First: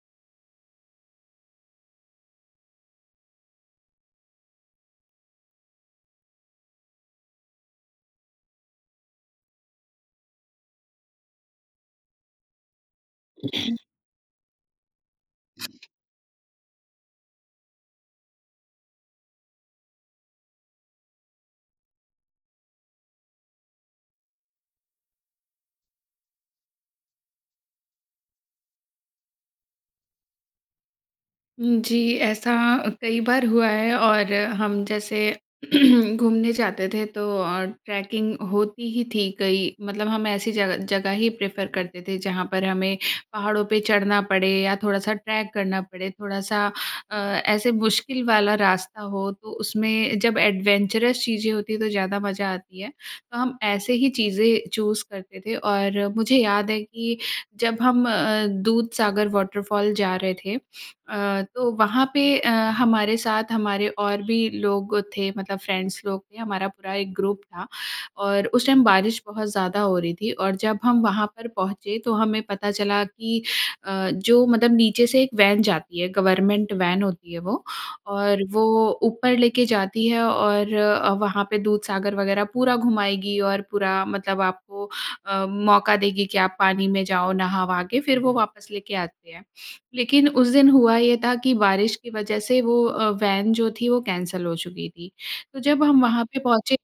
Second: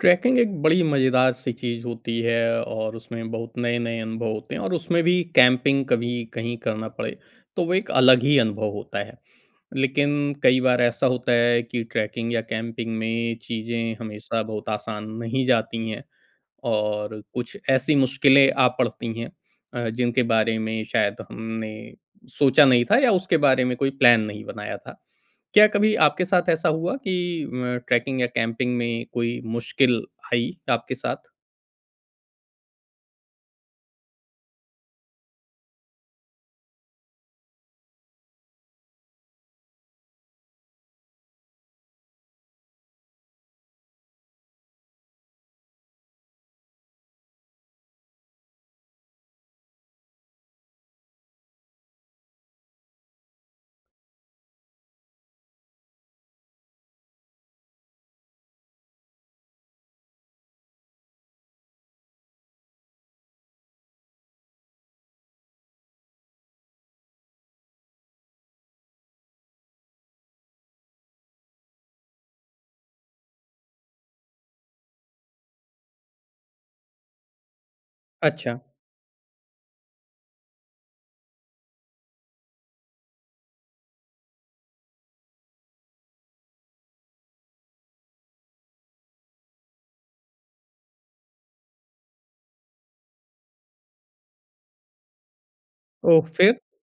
Trekking एक बड़ी मज़ेदार-सी चीज़ होती है और उसमें बहुत नए-नए अनुभव होते हैं और उसमें भी कैंपिंग कभी कहीं करना पड़े तो वो एक अलग ही अनुभव होता है। लेकिन कई बार ऐसा होता है कि ट्रैकिंग या कैंपिंग में चीज़ें हमेशा बहुत आसान नहीं जाती हैं और कुछ ऐसी मुश्किलें आ पड़ती हैं अ, जिनके बारे में शायद हमने सोचा नहीं था या उसके बारे में कोई प्लान नहीं बनाया था। क्या कभी आपके साथ ऐसा हुआ कि अ, ट्रैकिंग या कैंपिंग में कोई मुश्किल आई आपके साथ? उम, जी ऐसा कई बार हुआ है और हम जैसे घूमने जाते थे तो और ट्रैकिंग होती ही थी कई मतलब हम ऐसी जगह जगह ही प्रेफ़र करते थे जहाँ पर हमें पहाड़ों पे चढ़ना पड़े या थोड़ा-सा ट्रैक करना पड़े। थोड़ा-सा अ, ऐसे मुश्किल वाला रास्ता हो तो उसमें जब एडवेंचर्स चीज़ें होती हैं तो ज़्यादा मज़ा आती है। तो हम ऐसे ही चीज़ें चूज़ करते थे और मुझे याद है कि जब हम अ, दूधसागर वॉटरफॉल जा रहे थे अ, तो वहाँ पे अ, हमारे साथ हमारे और भी लोग थे मतलब फ्रेंड्स लोग थे हमारा पूरा एक ग्रुप था। और उस टाइम बारिश बहुत ज़्यादा हो रही थी और जब हम वहाँ पर पहुँचे तो हमें पता चला कि अ, जो मतलब नीचे से एक वैन जाती है गवर्नमेंट वैन होती है वो और अच्छा। वो ऊपर लेके जाती है। और अ, वहाँ पे दूधसागर वग़ैरह पूरा घुमाएगी और पूरा मतलब आपको अ, मौका देगी कि आप पानी में जाओ नहा-वहा के फिर वो वापस लेके आती है। लेकिन उस दिन हुआ ये था कि बारिश की वज़ह से वो अ, वैन जो थी वो कैंसल हो चुकी थी। तो जब हम वहाँ ओह! पे फिर? पहुँचे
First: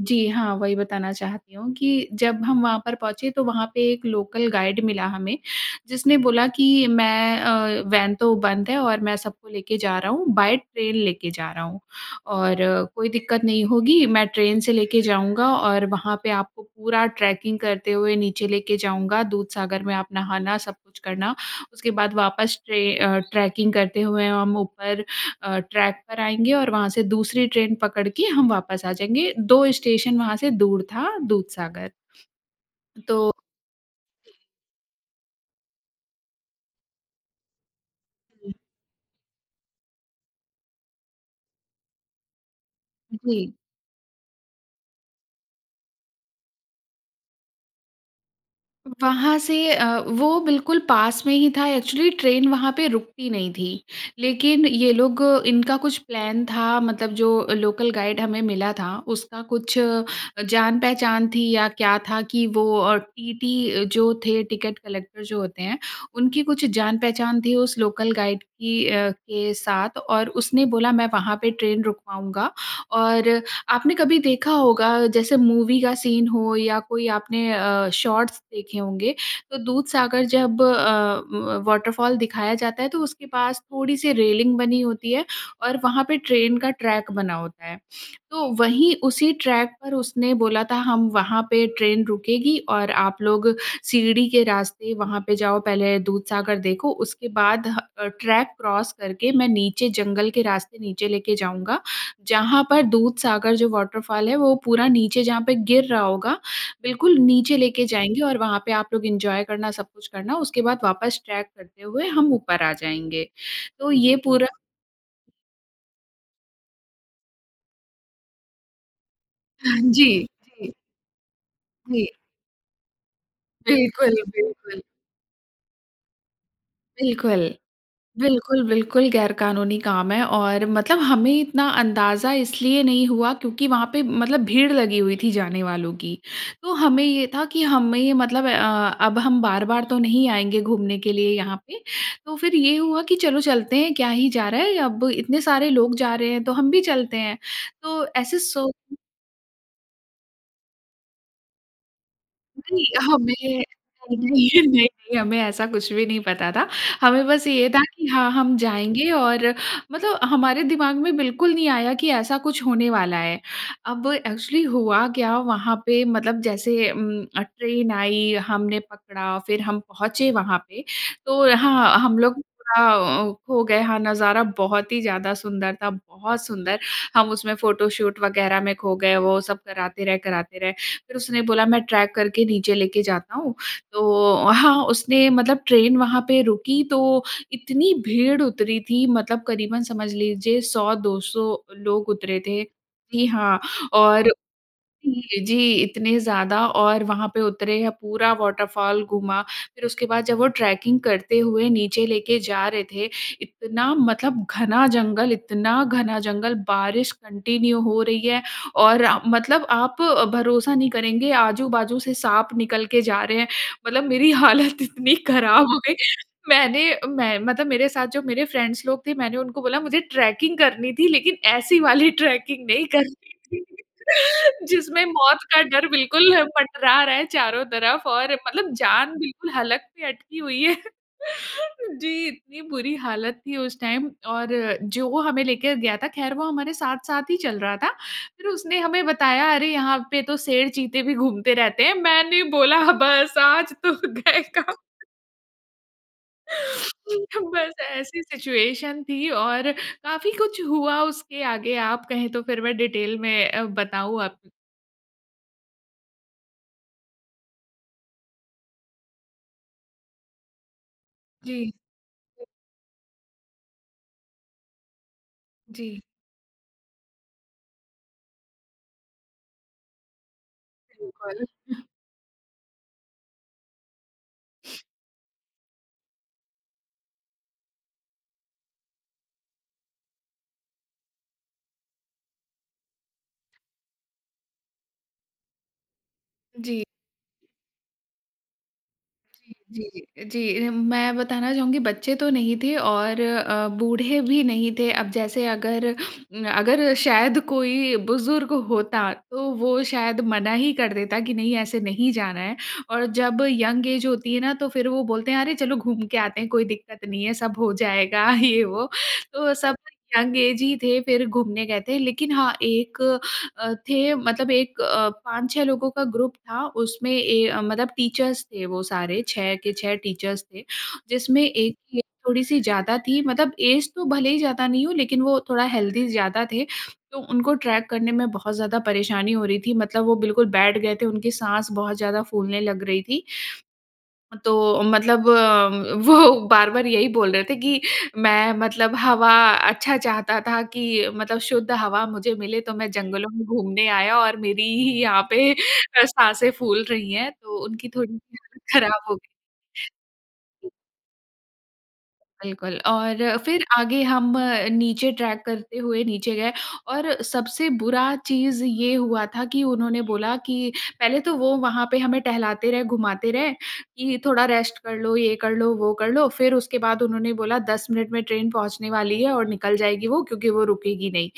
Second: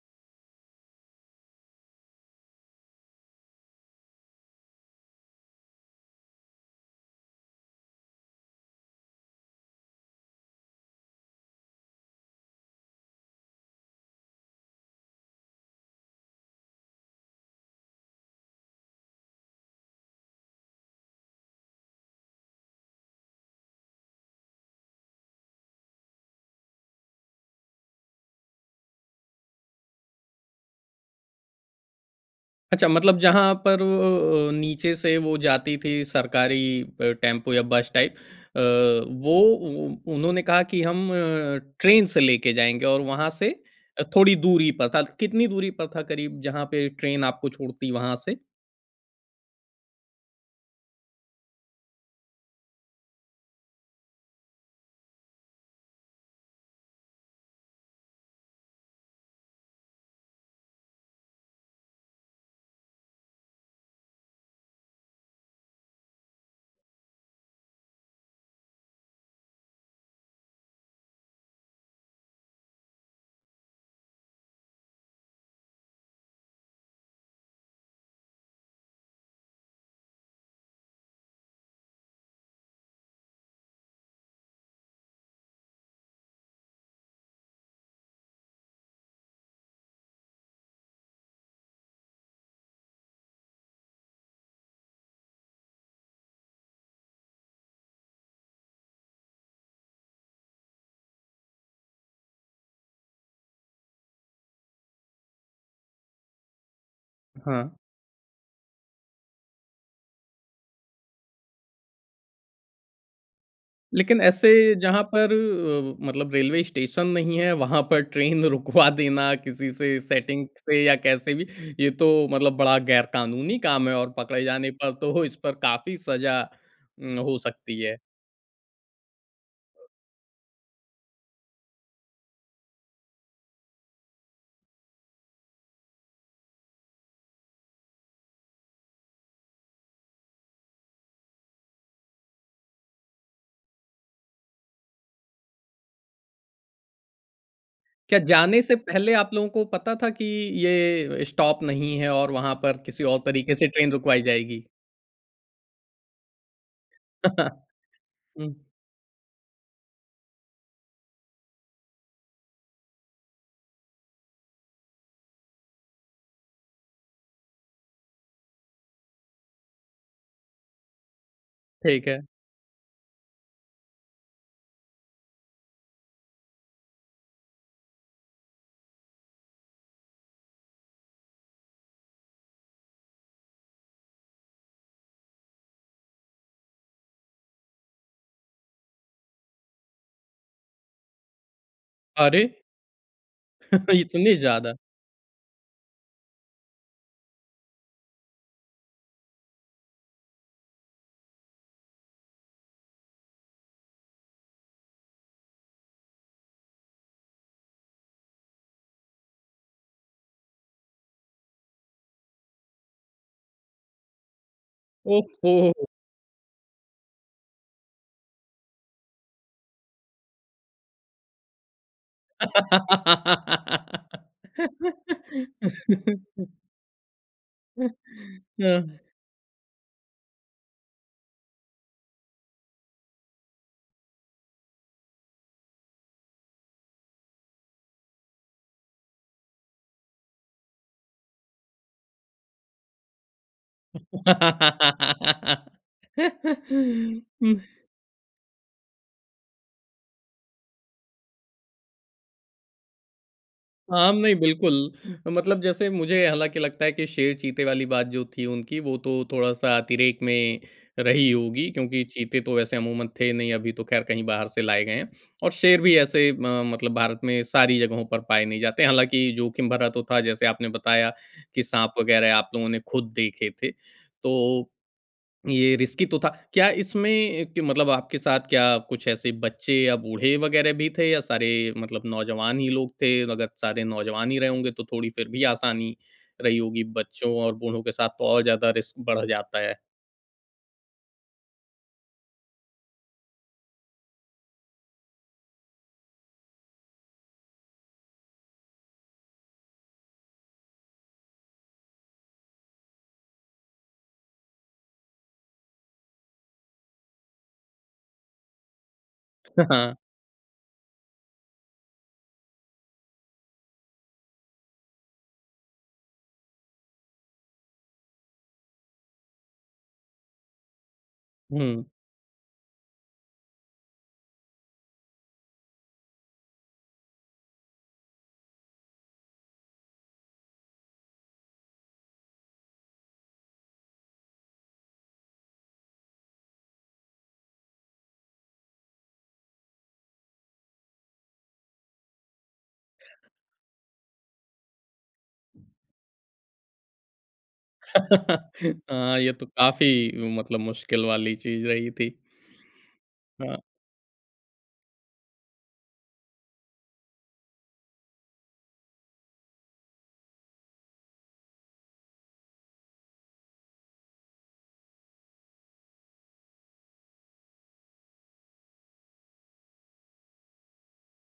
जी हाँ, वही बताना चाहती हूँ कि जब हम वहाँ पर पहुँचे तो वहाँ पे एक लोकल गाइड मिला हमें, जिसने बोला कि मैं अ, वैन तो बंद है और मैं सबको लेके जा रहा हूँ बाय ट्रेन लेके जा रहा हूँ। और कोई दिक्कत नहीं होगी मैं ट्रेन से लेके जाऊँगा और वहाँ पे आपको पूरा ट्रैकिंग करते हुए नीचे लेके जाऊँगा दूधसागर में आप नहाना सब कुछ करना, उसके बाद वापस ट्रे अ, ट्रैकिंग करते हुए हम ऊपर अ, ट्रैक पर आएँगे और वहाँ से दूसरी ट्रेन पकड़ के हम वापस आ जाएँगे। 2 स्टेशन वहाँ से दूर था दूधसागर। अच्छा अ, मतलब तो जहाँ पर अ, अ, नीचे से वो जाती थी सरकारी अ, टेम्पो या बस टाइप हुँ। अ, वो उ उन्होंने कहा कि हम ट्रेन से लेके जाएँगे और वहाँ से जी। अ, थोड़ी दूरी पर था। कितनी दूरी पर था करीब जहाँ पे ट्रेन आपको छोड़ती वहाँ से? वहाँ से अ, वो बिल्कुल पास में ही था, एक्चुअली ट्रेन वहाँ पे रुकती नहीं थी। लेकिन ये लोग इनका कुछ प्लान था मतलब जो लोकल गाइड हमें मिला था उसका कुछ अ, जान पहचान थी या क्या था कि वो अ, टीटी जो थे टिकट कलेक्टर जो होते हैं उनकी कुछ जान पहचान थी उस लोकल गाइड की अ, के साथ और उसने बोला "मैं वहाँ पे ट्रेन रुकवाऊँगा।" और अ, आपने कभी देखा होगा जैसे मूवी का सीन हो या कोई आपने अ, शॉट्स देखे होंगे, तो दूधसागर जब अ, व वॉटरफॉल दिखाया जाता है तो उसके पास थोड़ी-सी रेलिंग बनी होती है और वहाँ पे ट्रेन का ट्रैक बना होता है। तो वहीं उसी ट्रैक पर उसने बोला था हम वहाँ पे ट्रेन रुकेगी और आप लोग सीढ़ी के रास्ते वहाँ पे जाओ। पहले दूधसागर देखो उसके बाद ह अ, ट्रैक क्रॉस करके मैं नीचे जंगल के रास्ते नीचे लेके जाऊँगा। जहाँ पर दूधसागर जो वॉटरफॉल है वो पूरा नीचे जहाँ पे गिर रहा होगा, बिल्कुल नीचे हाँ। लेके जाएँगे और वहाँ पे आप लोग एन्जॉय करना, सब कुछ करना उसके बाद वापस ट्रेक करते हुए हम ऊपर आ जाएँगे। तो ये लेकिन पूरा ऐसे जहाँ पर अ, मतलब रेलवे स्टेशन नहीं है, वहाँ पर ट्रेन रुकवा देना किसी से, जी, सेटिंग जी। से या कैसे भी ये तो जी। मतलब बड़ा गैर-कानूनी काम है। और बिल्कुल, पकड़े जाने बिल्कुल। पर तो इस पर काफ़ी सज़ा उम, हो बिल्कुल। सकती है। बिल्कुल, बिल्कुल गैर कानूनी काम है और मतलब हमें इतना अंदाज़ा इसलिए नहीं हुआ क्योंकि वहाँ पे मतलब भीड़ लगी हुई थी जाने वालों की। तो हमें ये था कि हमें मतलब अ, अब हम बार-बार तो नहीं आएँगे घूमने के लिए यहाँ पे तो फिर ये हुआ कि चलो चलते हैं, क्या ही जा रहा है। अब इतने सारे लोग जा रहे हैं तो हम भी चलते हैं। तो क्या ऐसे जाने सो से पहले आप लोगों को पता था कि ये स्टॉप नहीं है और वहाँ पर नहीं, किसी और हमें तरीके से ट्रेन नहीं-नहीं, रुकवाई जाएगी? नहीं-नहीं हमें ऐसा कुछ भी नहीं पता था। हमें बस ये था कि हाँ, हम हुँ। जाएँगे और मतलब हमारे दिमाग में बिल्कुल नहीं आया कि ऐसा कुछ होने वाला है। अब एक्चुअली हुआ क्या वहाँ पे मतलब जैसे उम, अ, ट्रेन आई, हमने पकड़ा फिर हम पहुँचे वहाँ पे। तो हाँ, ठीक हम है। लोग पूरा थोड़ा अ, खो गए। हाँ, नज़ारा बहुत ही ज़्यादा सुंदर था, बहुत सुंदर। हम उसमें फोटोशूट वग़ैरह में खो गए, वो सब कराते रहे, कराते रहे। फिर उसने बोला मैं ट्रेक करके नीचे लेके जाता हूँ। तो हाँ, उसने मतलब ट्रेन वहाँ पे रुकी तो इतनी भीड़ उतरी थी मतलब करीबन समझ लीजिए 100-200 लोग उतरे अरे! थे। जी हाँ। और इतनी ज़्यादा। [unintelligible] जी, जी इतने ज़्यादा और वहाँ पे उतरे हैं पूरा वॉटरफॉल घूमा फिर उसके बाद जब वो ट्रेकिंग करते हुए नीचे लेके जा रहे थे, इतना मतलब घना जंगल, इतना घना जंगल बारिश कंटिन्यू हो रही है। और अ, मतलब आप अ, भरोसा नहीं करेंगे आजू-बाजू से साँप निकल के जा रहे हैं। मतलब मेरी हालत इतनी ओह! खराब हो हो। गई मैंने अ, मैं मतलब मेरे साथ जो मेरे फ्रेंड्स लोग थे मैंने उनको बोला "मुझे ट्रेकिंग करनी थी लेकिन ऐसी वाली ट्रेकिंग नहीं करनी थी।" जिसमें मौत का डर बिल्कुल पटरा रहा है चारों तरफ और मतलब हाँ। जान बिल्कुल हलक पे अटकी हुई है। जी। इतनी बुरी हालत थी उस टाइम और अ, जो हमें लेके गया था खैर वो हमारे साथ-साथ ही चल रहा था। फिर उसने हमें बताया अरे यहाँ पे तो शेर चीते भी घूमते रहते हैं। मैंने बोला बस आज तो गए काम बस ऐसी सिचुएशन थी और काफ़ी कुछ हुआ उसके आगे। आप कहें तो फिर मैं डिटेल में अ, आम बताऊँ नहीं, आप बिल्कुल। मतलब जैसे मुझे हालाँकि लगता है कि शेर चीते वाली बात जो थी उनकी वो तो थोड़ा-सा अतिरेक में रही होगी जी। क्योंकि चीते तो वैसे अमूमन थे नहीं, अभी तो खैर कहीं बाहर से लाए गए हैं। और शेर भी जी। ऐसे अ, मतलब भारत में सारी जगहों पर पाए नहीं जाते। हालाँकि जोखिम भरा तो था जैसे आपने बताया बिल्कुल। कि साँप वग़ैरह आप लोगों ने खुद देखे थे। तो ये रिस्की तो था। क्या इसमें ए, कि मतलब आपके साथ क्या कुछ ऐसे बच्चे या बूढ़े वग़ैरह भी थे या सारे मतलब नौजवान ही लोग थे? अगर सारे नौजवान ही रहे होंगे तो थोड़ी फिर भी आसानी रही जी। होगी, बच्चों और बूढ़ों के साथ तो और ज़्यादा रिस्क बढ़ जी, जाता है। जी, जी, जी। मैं बताना चाहूँगी बच्चे तो नहीं थे और अ, बूढ़े भी नहीं थे। अब जैसे अगर उम, अगर शायद कोई बुज़ुर्ग होता तो वो शायद मना ही कर देता कि नहीं ऐसे नहीं जाना है। और जब यंग ऐज होती है ना तो फिर वो बोलते हैं "अरे चलो घूम के आते हैं कोई दिक्कत नहीं है सब हो जाएगा" ये वो। तो सब हाँ। यंग ऐज ही थे, फिर घूमने गए थे। लेकिन हाँ, एक अ, थे मतलब एक अ, 5-6 लोगों का ग्रुप था उसमें ए, अ, मतलब टीचर्स थे वो सारे, 6 के 6 टीचर्स थे। जिसमें एक हुँ। की ऐज थोड़ी-सी ज़्यादा थी मतलब ऐज तो भले ही ज़्यादा नहीं हो लेकिन वो थोड़ा हेल्दी ज़्यादा थे तो उनको ट्रेक करने में बहुत ज़्यादा परेशानी हो रही थी। मतलब वो बिल्कुल बैठ गए थे, उनकी साँस बहुत ज़्यादा फूलने लग रही थी। तो मतलब उम, वो बार-बार यही बोल रहे थे कि "मैं मतलब हवा अच्छा चाहता था कि मतलब शुद्ध हवा मुझे मिले तो मैं जंगलों में घूमने आया और मेरी ही यहाँ पे अ, साँसें फूल रही हैं तो उनकी थोड़ी-सी हालत खराब हो हाँ, गई। ये तो काफ़ी मतलब मुश्किल वाली चीज़ रही थी। बिल्कुल। और अ, हाँ। फिर आगे हम अ, नीचे ट्रेक करते हुए नीचे गए और सबसे बुरा चीज़ ये हुआ था कि उन्होंने बोला कि पहले तो वो वहाँ पे हमें टहलाते रहे, घुमाते रहे कि थोड़ा रेस्ट कर लो, ये कर लो, वो कर लो फिर उसके बाद उन्होंने बोला, "10 मिनट में ट्रेन पहुँचने वाली है और निकल जाएगी वो क्योंकि वो रुकेगी नहीं।"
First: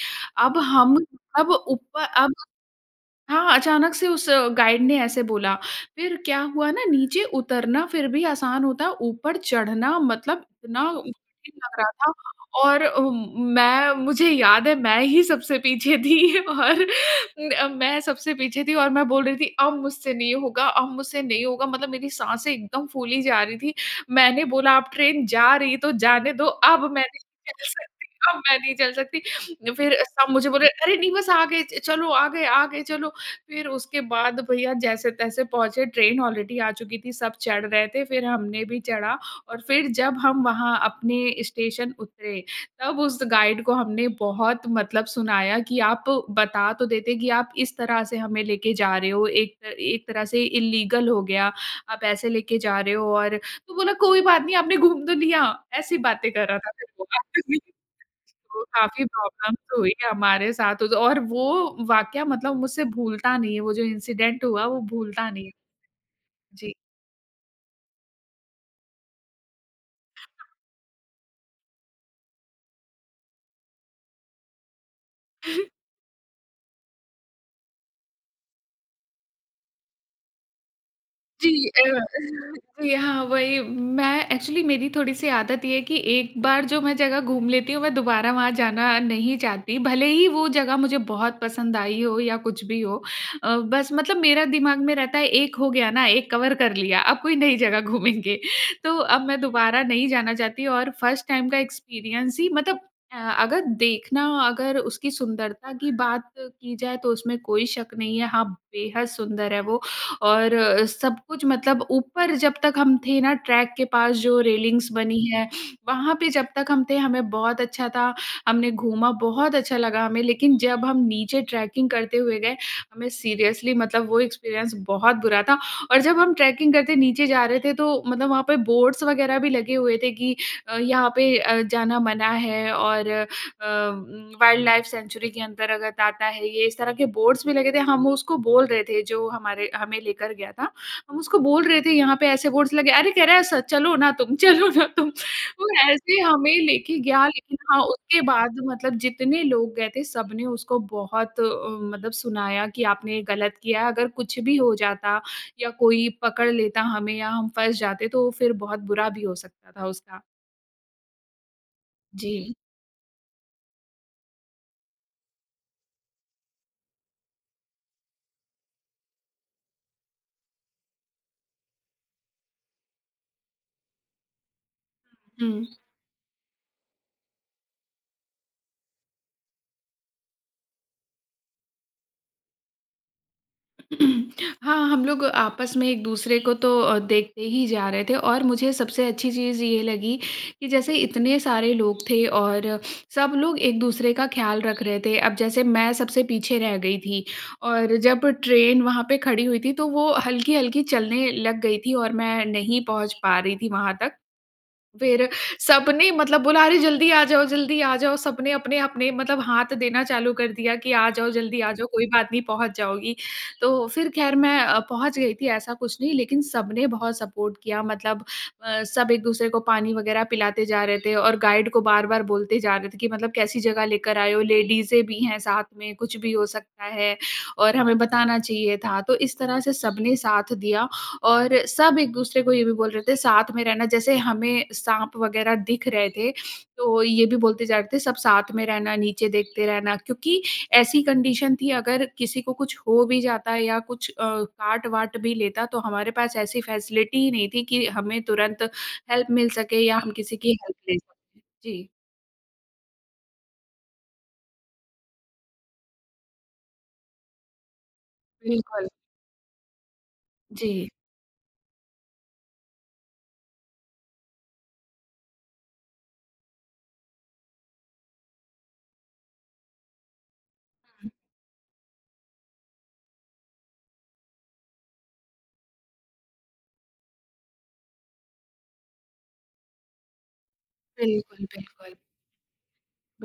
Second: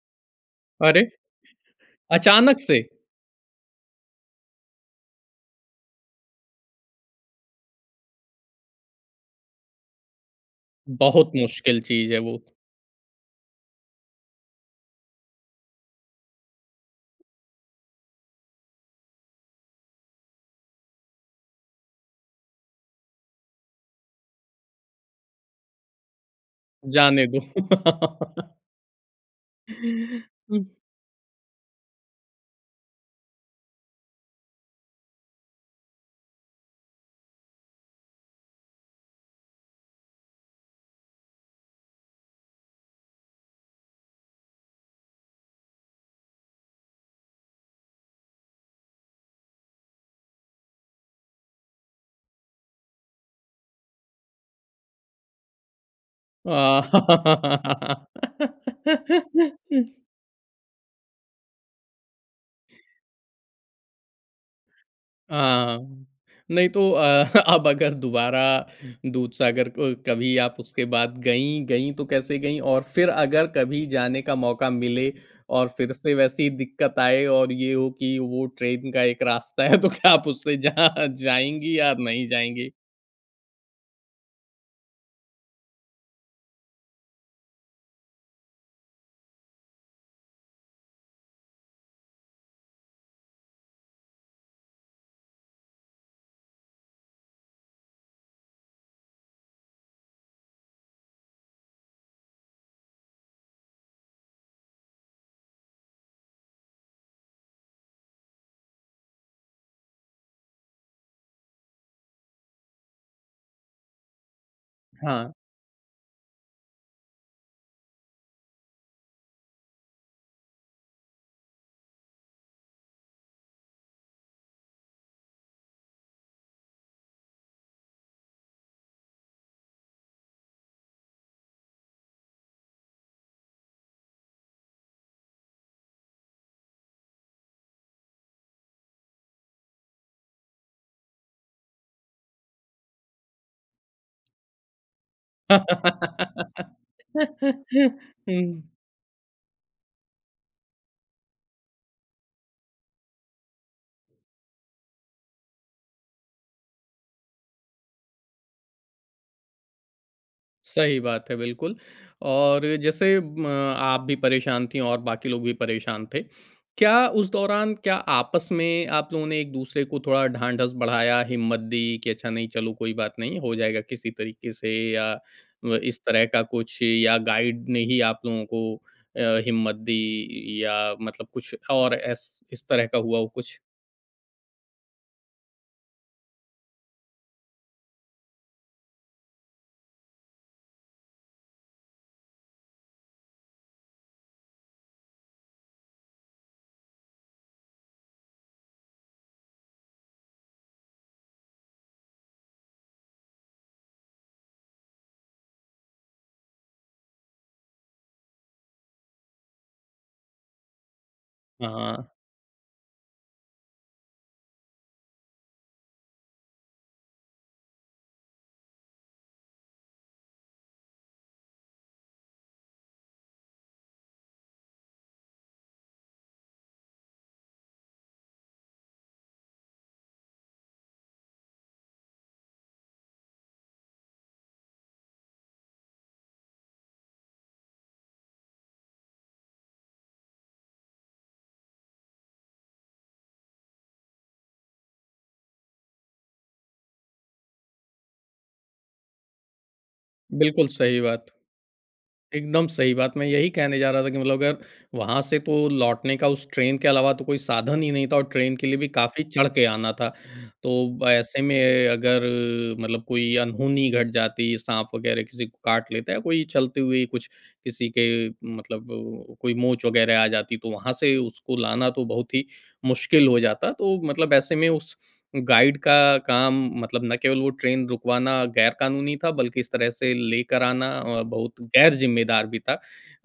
अब हम अरे! अब ऊप अब अचानक से? हाँ, अचानक से उस गाइड ने ऐसे बोला। फिर क्या हुआ ना नीचे उतरना फिर भी आसान होता है, ऊपर चढ़ना मतलब इतना बहुत मुश्किल लग मुश्किल रहा था। चीज़ है वो। और अ, मैं मुझे याद है, मैं ही सबसे पीछे थी। और म मैं सबसे पीछे थी और मैं बोल रही थी, "अब मुझसे नहीं होगा, अब मुझसे नहीं होगा" मतलब मेरी साँसें एकदम फूली जा रही थी। मैंने बोला "अब ट्रेन जा रही तो जाने दो, अब मैं नहीं जाने दो। चल सकती, अब मैं नहीं चल सकती।" फिर सब मुझे बोले "अरे! नहीं बस आ गए च चलो, आ गए, आ गए, चलो।" फिर उसके बाद भईया जैसे-तैसे पहुँचे। ट्रेन ऑलरेडी आ चुकी थी, सब चढ़ रहे थे फिर हमने भी चढ़ा। और फिर जब हम वहाँ अपने स्टेशन उतरे, तब उस गाइड को हमने बहुत मतलब सुनाया कि "आप बता तो देते कि आप इस तरह से हमें लेके जा रहे हो। एक एक तरह से इल्लीगल हो गया। आप ऐसे लेके जा रहे हो और" तो बोला "कोई बात नहीं आपने घूम तो लिया।" ऐसी बातें कर रहा था फिर वो। [unintelligible] हाँ तो काफ़ी प्रॉब्लम्स तो हुई हमारे साथ उद और वो वाक़या मतलब मुझसे भूलता नहीं है, वो जो इंसिडेंट हुआ वो भूलता नहीं। हाँ। नहीं जी। तो अ, अब अगर दोबारा दूधसागर क कभी आप उसके बाद गईं, गईं तो कैसे गईं? और फिर अगर कभी जाने का मौका मिले और फिर से वैसी दिक्कत आए और ये हो कि वो ट्रेन का एक रास्ता है तो क्या आप उससे जा जी, अ, जाएँगी या नहीं जाएँगी? यहाँ वही मैं एक्चुअली मेरी थोड़ी सी आदत ये है कि एक बार जो मैं जगह घूम लेती हूँ मैं दोबारा वहाँ जाना नहीं चाहती, भले ही वो जगह मुझे बहुत पसंद आई हो या कुछ भी हो। अ, बस मतलब मेरा दिमाग में रहता है एक हो गया ना, एक कवर कर लिया अब कोई नई जगह घूमेंगे। तो अब मैं दोबारा नहीं जाना चाहती। और फर्स्ट टाइम का एक्सपीरियंस ही मतलब अ, अगर देखना अगर उसकी सुंदरता की बात की जाए तो उसमें कोई शक नहीं है। हाँ, बेहद सुंदर है वो। और अ, सब कुछ मतलब ऊपर जब तक हम थे ना ट्रैक के पास जो रेलिंग्स बनी हाँ। है, वहाँ पे जब तक हम थे हमें बहुत अच्छा था, हमने घूमा बहुत अच्छा लगा हमें। लेकिन जब हम नीचे ट्रेकिंग करते हुए गए, हमें सीरियसली मतलब वो एक्सपीरियंस बहुत बुरा था। और जब हम ट्रेकिंग करते नीचे जा रहे थे तो मतलब वहाँ पे बोर्ड्स वग़ैरह भी लगे हुए थे कि अ, यहाँ पे अ, जाना मना है। और अ, वाइल्डलाइफ सेंचुरी के अंदर अगर ताता है ये, इस तरह के बोर्ड्स भी लगे थे, हम उसको बोल रहे थे जो हमारे हमें लेकर गया था। हम उसको बोल रहे थे यहाँ पे ऐसे बोर्ड्स लगे, अरे! कह रहा है स "चलो ना तुम, चलो ना तुम।" तो ऐसे हमें लेके गया लेकिन हाँ, उसके बाद हुँ। मतलब जितने लोग गए थे सबने उसको बहुत अ, मतलब सुनाया कि आपने गलत किया। अगर कुछ भी हो जाता या कोई पकड़ लेता हमें या हम फँस जाते तो फिर बहुत बुरा भी हो सकता था उसका। सही बात है, बिल्कुल। जी। और जैसे म आप भी परेशान थी और बाकी लोग भी परेशान थे। क्या उस दौरान क्या आपस में आप लोगों ने एक-दूसरे को थोड़ा ढांढस बढ़ाया, हिम्मत दी कि, "अच्छा नहीं, चलो कोई बात नहीं हो जाएगा किसी तरीके से" या हुँ। व इस तरह का कुछ, या गाइड ने ही आप लोगों को अ, हिम्मत दी, या मतलब कुछ और एस इस तरह का हुआ हो कुछ? हाँ, हम लोग आपस में एक-दूसरे को तो अ, देखते ही जा रहे थे। और मुझे सबसे अच्छी चीज़ ये लगी कि जैसे इतने सारे लोग थे, और सब लोग एक-दूसरे का ख़्याल रख रहे थे। अब जैसे मैं सबसे पीछे रह गई थी और जब ट्रेन वहाँ पे खड़ी हुई थी, तो वो हल्की-हल्की चलने लग गई थी और मैं नहीं पहुँच पा रही थी वहाँ तक। फिर सबने मतलब बोला, "अरे! जल्दी आ जाओ, जल्दी आ जाओ", सबने अपने-अपने मतलब हाथ देना चालू कर दिया कि, "आ जाओ, जल्दी आ जाओ, हाँ। कोई बात नहीं पहुँच जाओगी।" तो फिर ख़ैर मैं अ, पहुँच गई थी, ऐसा कुछ नहीं, लेकिन सबने बहुत सपोर्ट किया। मतलब अ, सब एक-दूसरे को पानी वग़ैरह पिलाते जा रहे थे, और गाइड को बार-बार बोलते जा रहे थे कि, "मतलब कैसी जगह लेकर आए हो, लेडीज़ें भी हैं साथ में, कुछ भी हो सकता है, और हमें बताना चाहिए था"। तो इस तरह से सबने साथ दिया, और सब एक-दूसरे को ये भी बोल रहे थे, "साथ में रहना", जैसे हमें साँप वग़ैरह दिख रहे थे। तो ये भी बोलते जा रहे थे, "सब साथ में रहना, नीचे देखते रहना" क्योंकि ऐसी कंडीशन थी, अगर किसी को कुछ हो भी जाता या कुछ अ, काट-वाट भी लेता, तो हमारे पास ऐसी फैसिलिटी ही नहीं थी कि हमें तुरंत हेल्प मिल सके या हम किसी की बिल्कुल हेल्प ले सही बात। सकें। जी। एकदम सही बात। मैं यही कहने जा रहा था कि मतलब अगर वहाँ से तो लौटने का उस ट्रेन के अलावा तो कोई साधन ही नहीं था और ट्रेन के लिए भी बिल्कुल। काफ़ी चढ़ के आना था। जी। तो ऐसे में अगर मतलब कोई अनहोनी घट जाती, साँप वग़ैरह किसी को काट लेता है, या कोई चलते हुए ही कुछ किसी के मतलब कोई मोच वग़ैरह आ जाती, तो वहाँ हुँ। से उसको लाना तो बहुत ही मुश्किल हो जाता। तो मतलब ऐसे में उस गाइड का काम, मतलब ना केवल वो ट्रेन रुकवाना ग़ैर-कानूनी था, बल्कि इस तरह से लेकर आना अ, बिल्कुल, बहुत बिल्कुल। ग़ैर-ज़िम्मेदार भी था।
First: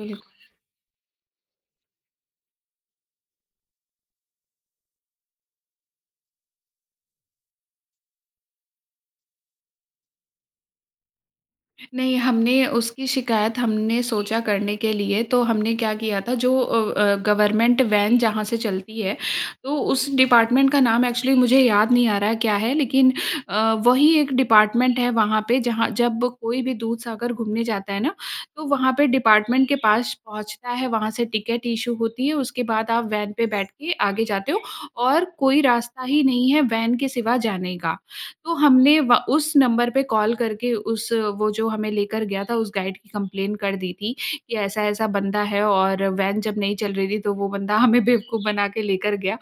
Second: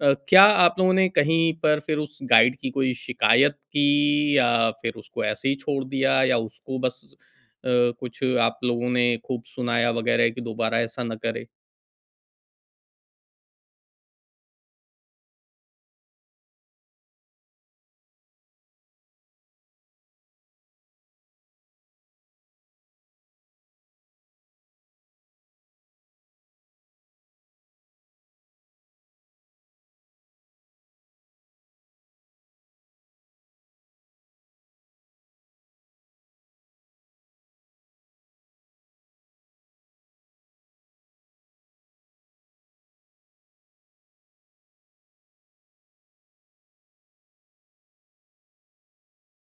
अ, क्या आप लोगों ने कहीं पर फिर उस गाइड की कोई शिकायत की, या फिर उसको ऐसे ही छोड़ दिया, या उसको बस अ, कुछ आप लोगों ने ख़ूब सुनाया वग़ैरह कि दोबारा ऐसा ना करे? नहीं हमने उसकी शिकायत हमने सोचा करने के लिए तो हमने क्या किया था जो अ, अ, गवर्नमेंट वैन जहाँ से चलती है। तो उस डिपार्टमेंट का नाम एक्चुअली मुझे याद नहीं आ रहा क्या है लेकिन अ, वही एक डिपार्टमेंट है वहाँ पे जहाँ जब कोई भी दूधसागर घूमने जाता है ना? तो वहाँ पे डिपार्टमेंट के पास पहुँचता है वहाँ से टिकट इश्यू होती है उसके बाद आप वैन पर बैठ के आगे जाते हो और कोई रास्ता ही नहीं है वैन के सिवा जाने का। तो हमने व उस नंबर पे कॉल करके उस वो जो हमें लेकर गया था उस गाइड की कम्प्लेन कर दी थी कि ऐसा-ऐसा बंदा है और वैन जब नहीं चल रही थी तो वो बंदा हमें बेवकूफ़ बना के लेकर गया।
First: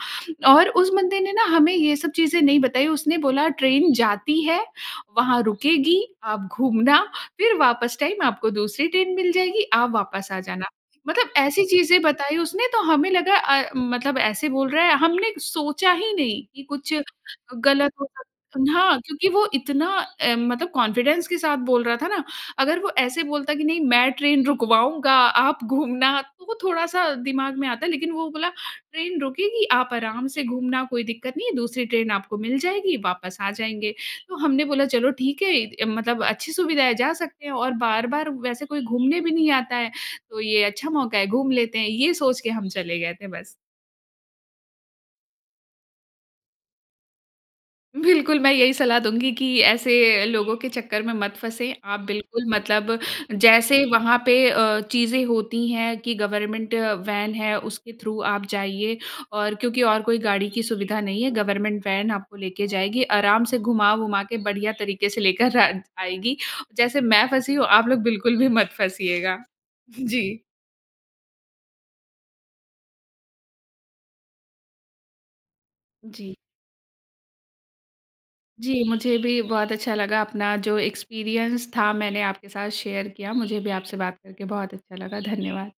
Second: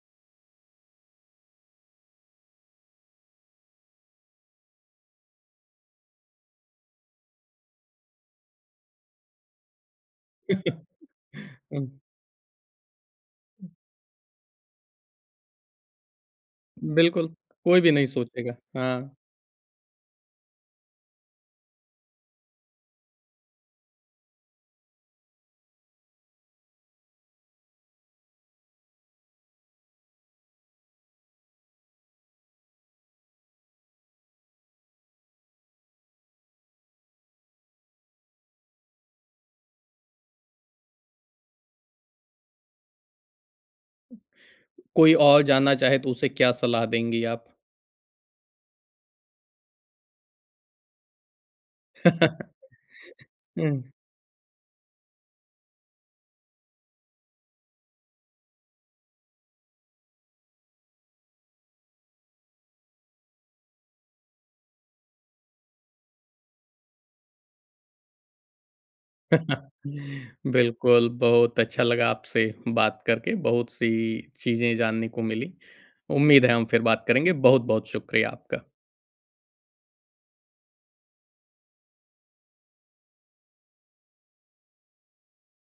और उस बंदे ने ना हमें ये सब चीज़ें नहीं बताई। उसने बोला ट्रेन जाती है वहाँ रुकेगी आप घूमना फिर वापस टाइम आपको दूसरी ट्रेन मिल जाएगी, आप वापस आ जाना। मतलब ऐसी उम चीज़ें बताई उसने तो हमें लगा अ अ, मतलब ऐसे बोल रहा है हमने सोचा ही नहीं, कि कुछ बिल्कुल। कोई भी गलत नहीं हो सक सोचेगा। उम, हाँ, हाँ। क्योंकि वो इतना अ, मतलब कॉन्फिडेंस के साथ बोल रहा था ना, अगर वो ऐसे बोलता कि नहीं मैं ट्रेन रुकवाऊँगा आप घूमना तो वो थोड़ा-सा दिमाग में आता है। लेकिन वो बोला ट्रेन रुकेगी आप आराम से घूमना कोई दिक्कत नहीं है दूसरी ट्रेन आपको मिल जाएगी वापस आ जाएँगे। तो हमने बोला, "चलो ठीक है इत मतलब अच्छी सुविधा है जा सकते हैं और बार-बार वैसे कोई घूमने भी नहीं आता है तो ये अच्छा मौका है घूम लेते हैं। ये सोच के हम चले गए थे बस। कोई और जाना चाहे तो उसे क्या सलाह देंगी आप? बिल्कुल मैं यही सलाह दूँगी कि ऐसे अ, लोगों के चक्कर में मत फँसे। आप बिल्कुल मतलब जैसे हुँ। वहाँ पे अ, चीज़ें होती हैं कि गवर्नमेंट वैन है उसके थ्रू आप जाइए और क्योंकि और कोई गाड़ी की सुविधा नहीं है गवर्नमेंट वैन आपको लेके जाएगी आराम से घुमा-वुमा के बढ़िया तरीके से लेकर अ, जाएगी। जैसे मैं फँसी हूँ आप लोग बिल्कुल भी मत फँसिएगा। जी। बिल्कुल बहुत अच्छा लगा आपसे बात करके, बहुत-सी चीज़ें जानने को मिली। जी। उम्मीद है हम फिर बात करेंगे। बहुत-बहुत शुक्रिया आपका। जी, मुझे भी बहुत अच्छा लगा अपना जो एक्सपीरियन्स था मैंने आपके साथ शेयर किया। मुझे भी आपसे बात करके बहुत अच्छा लगा। धन्यवाद।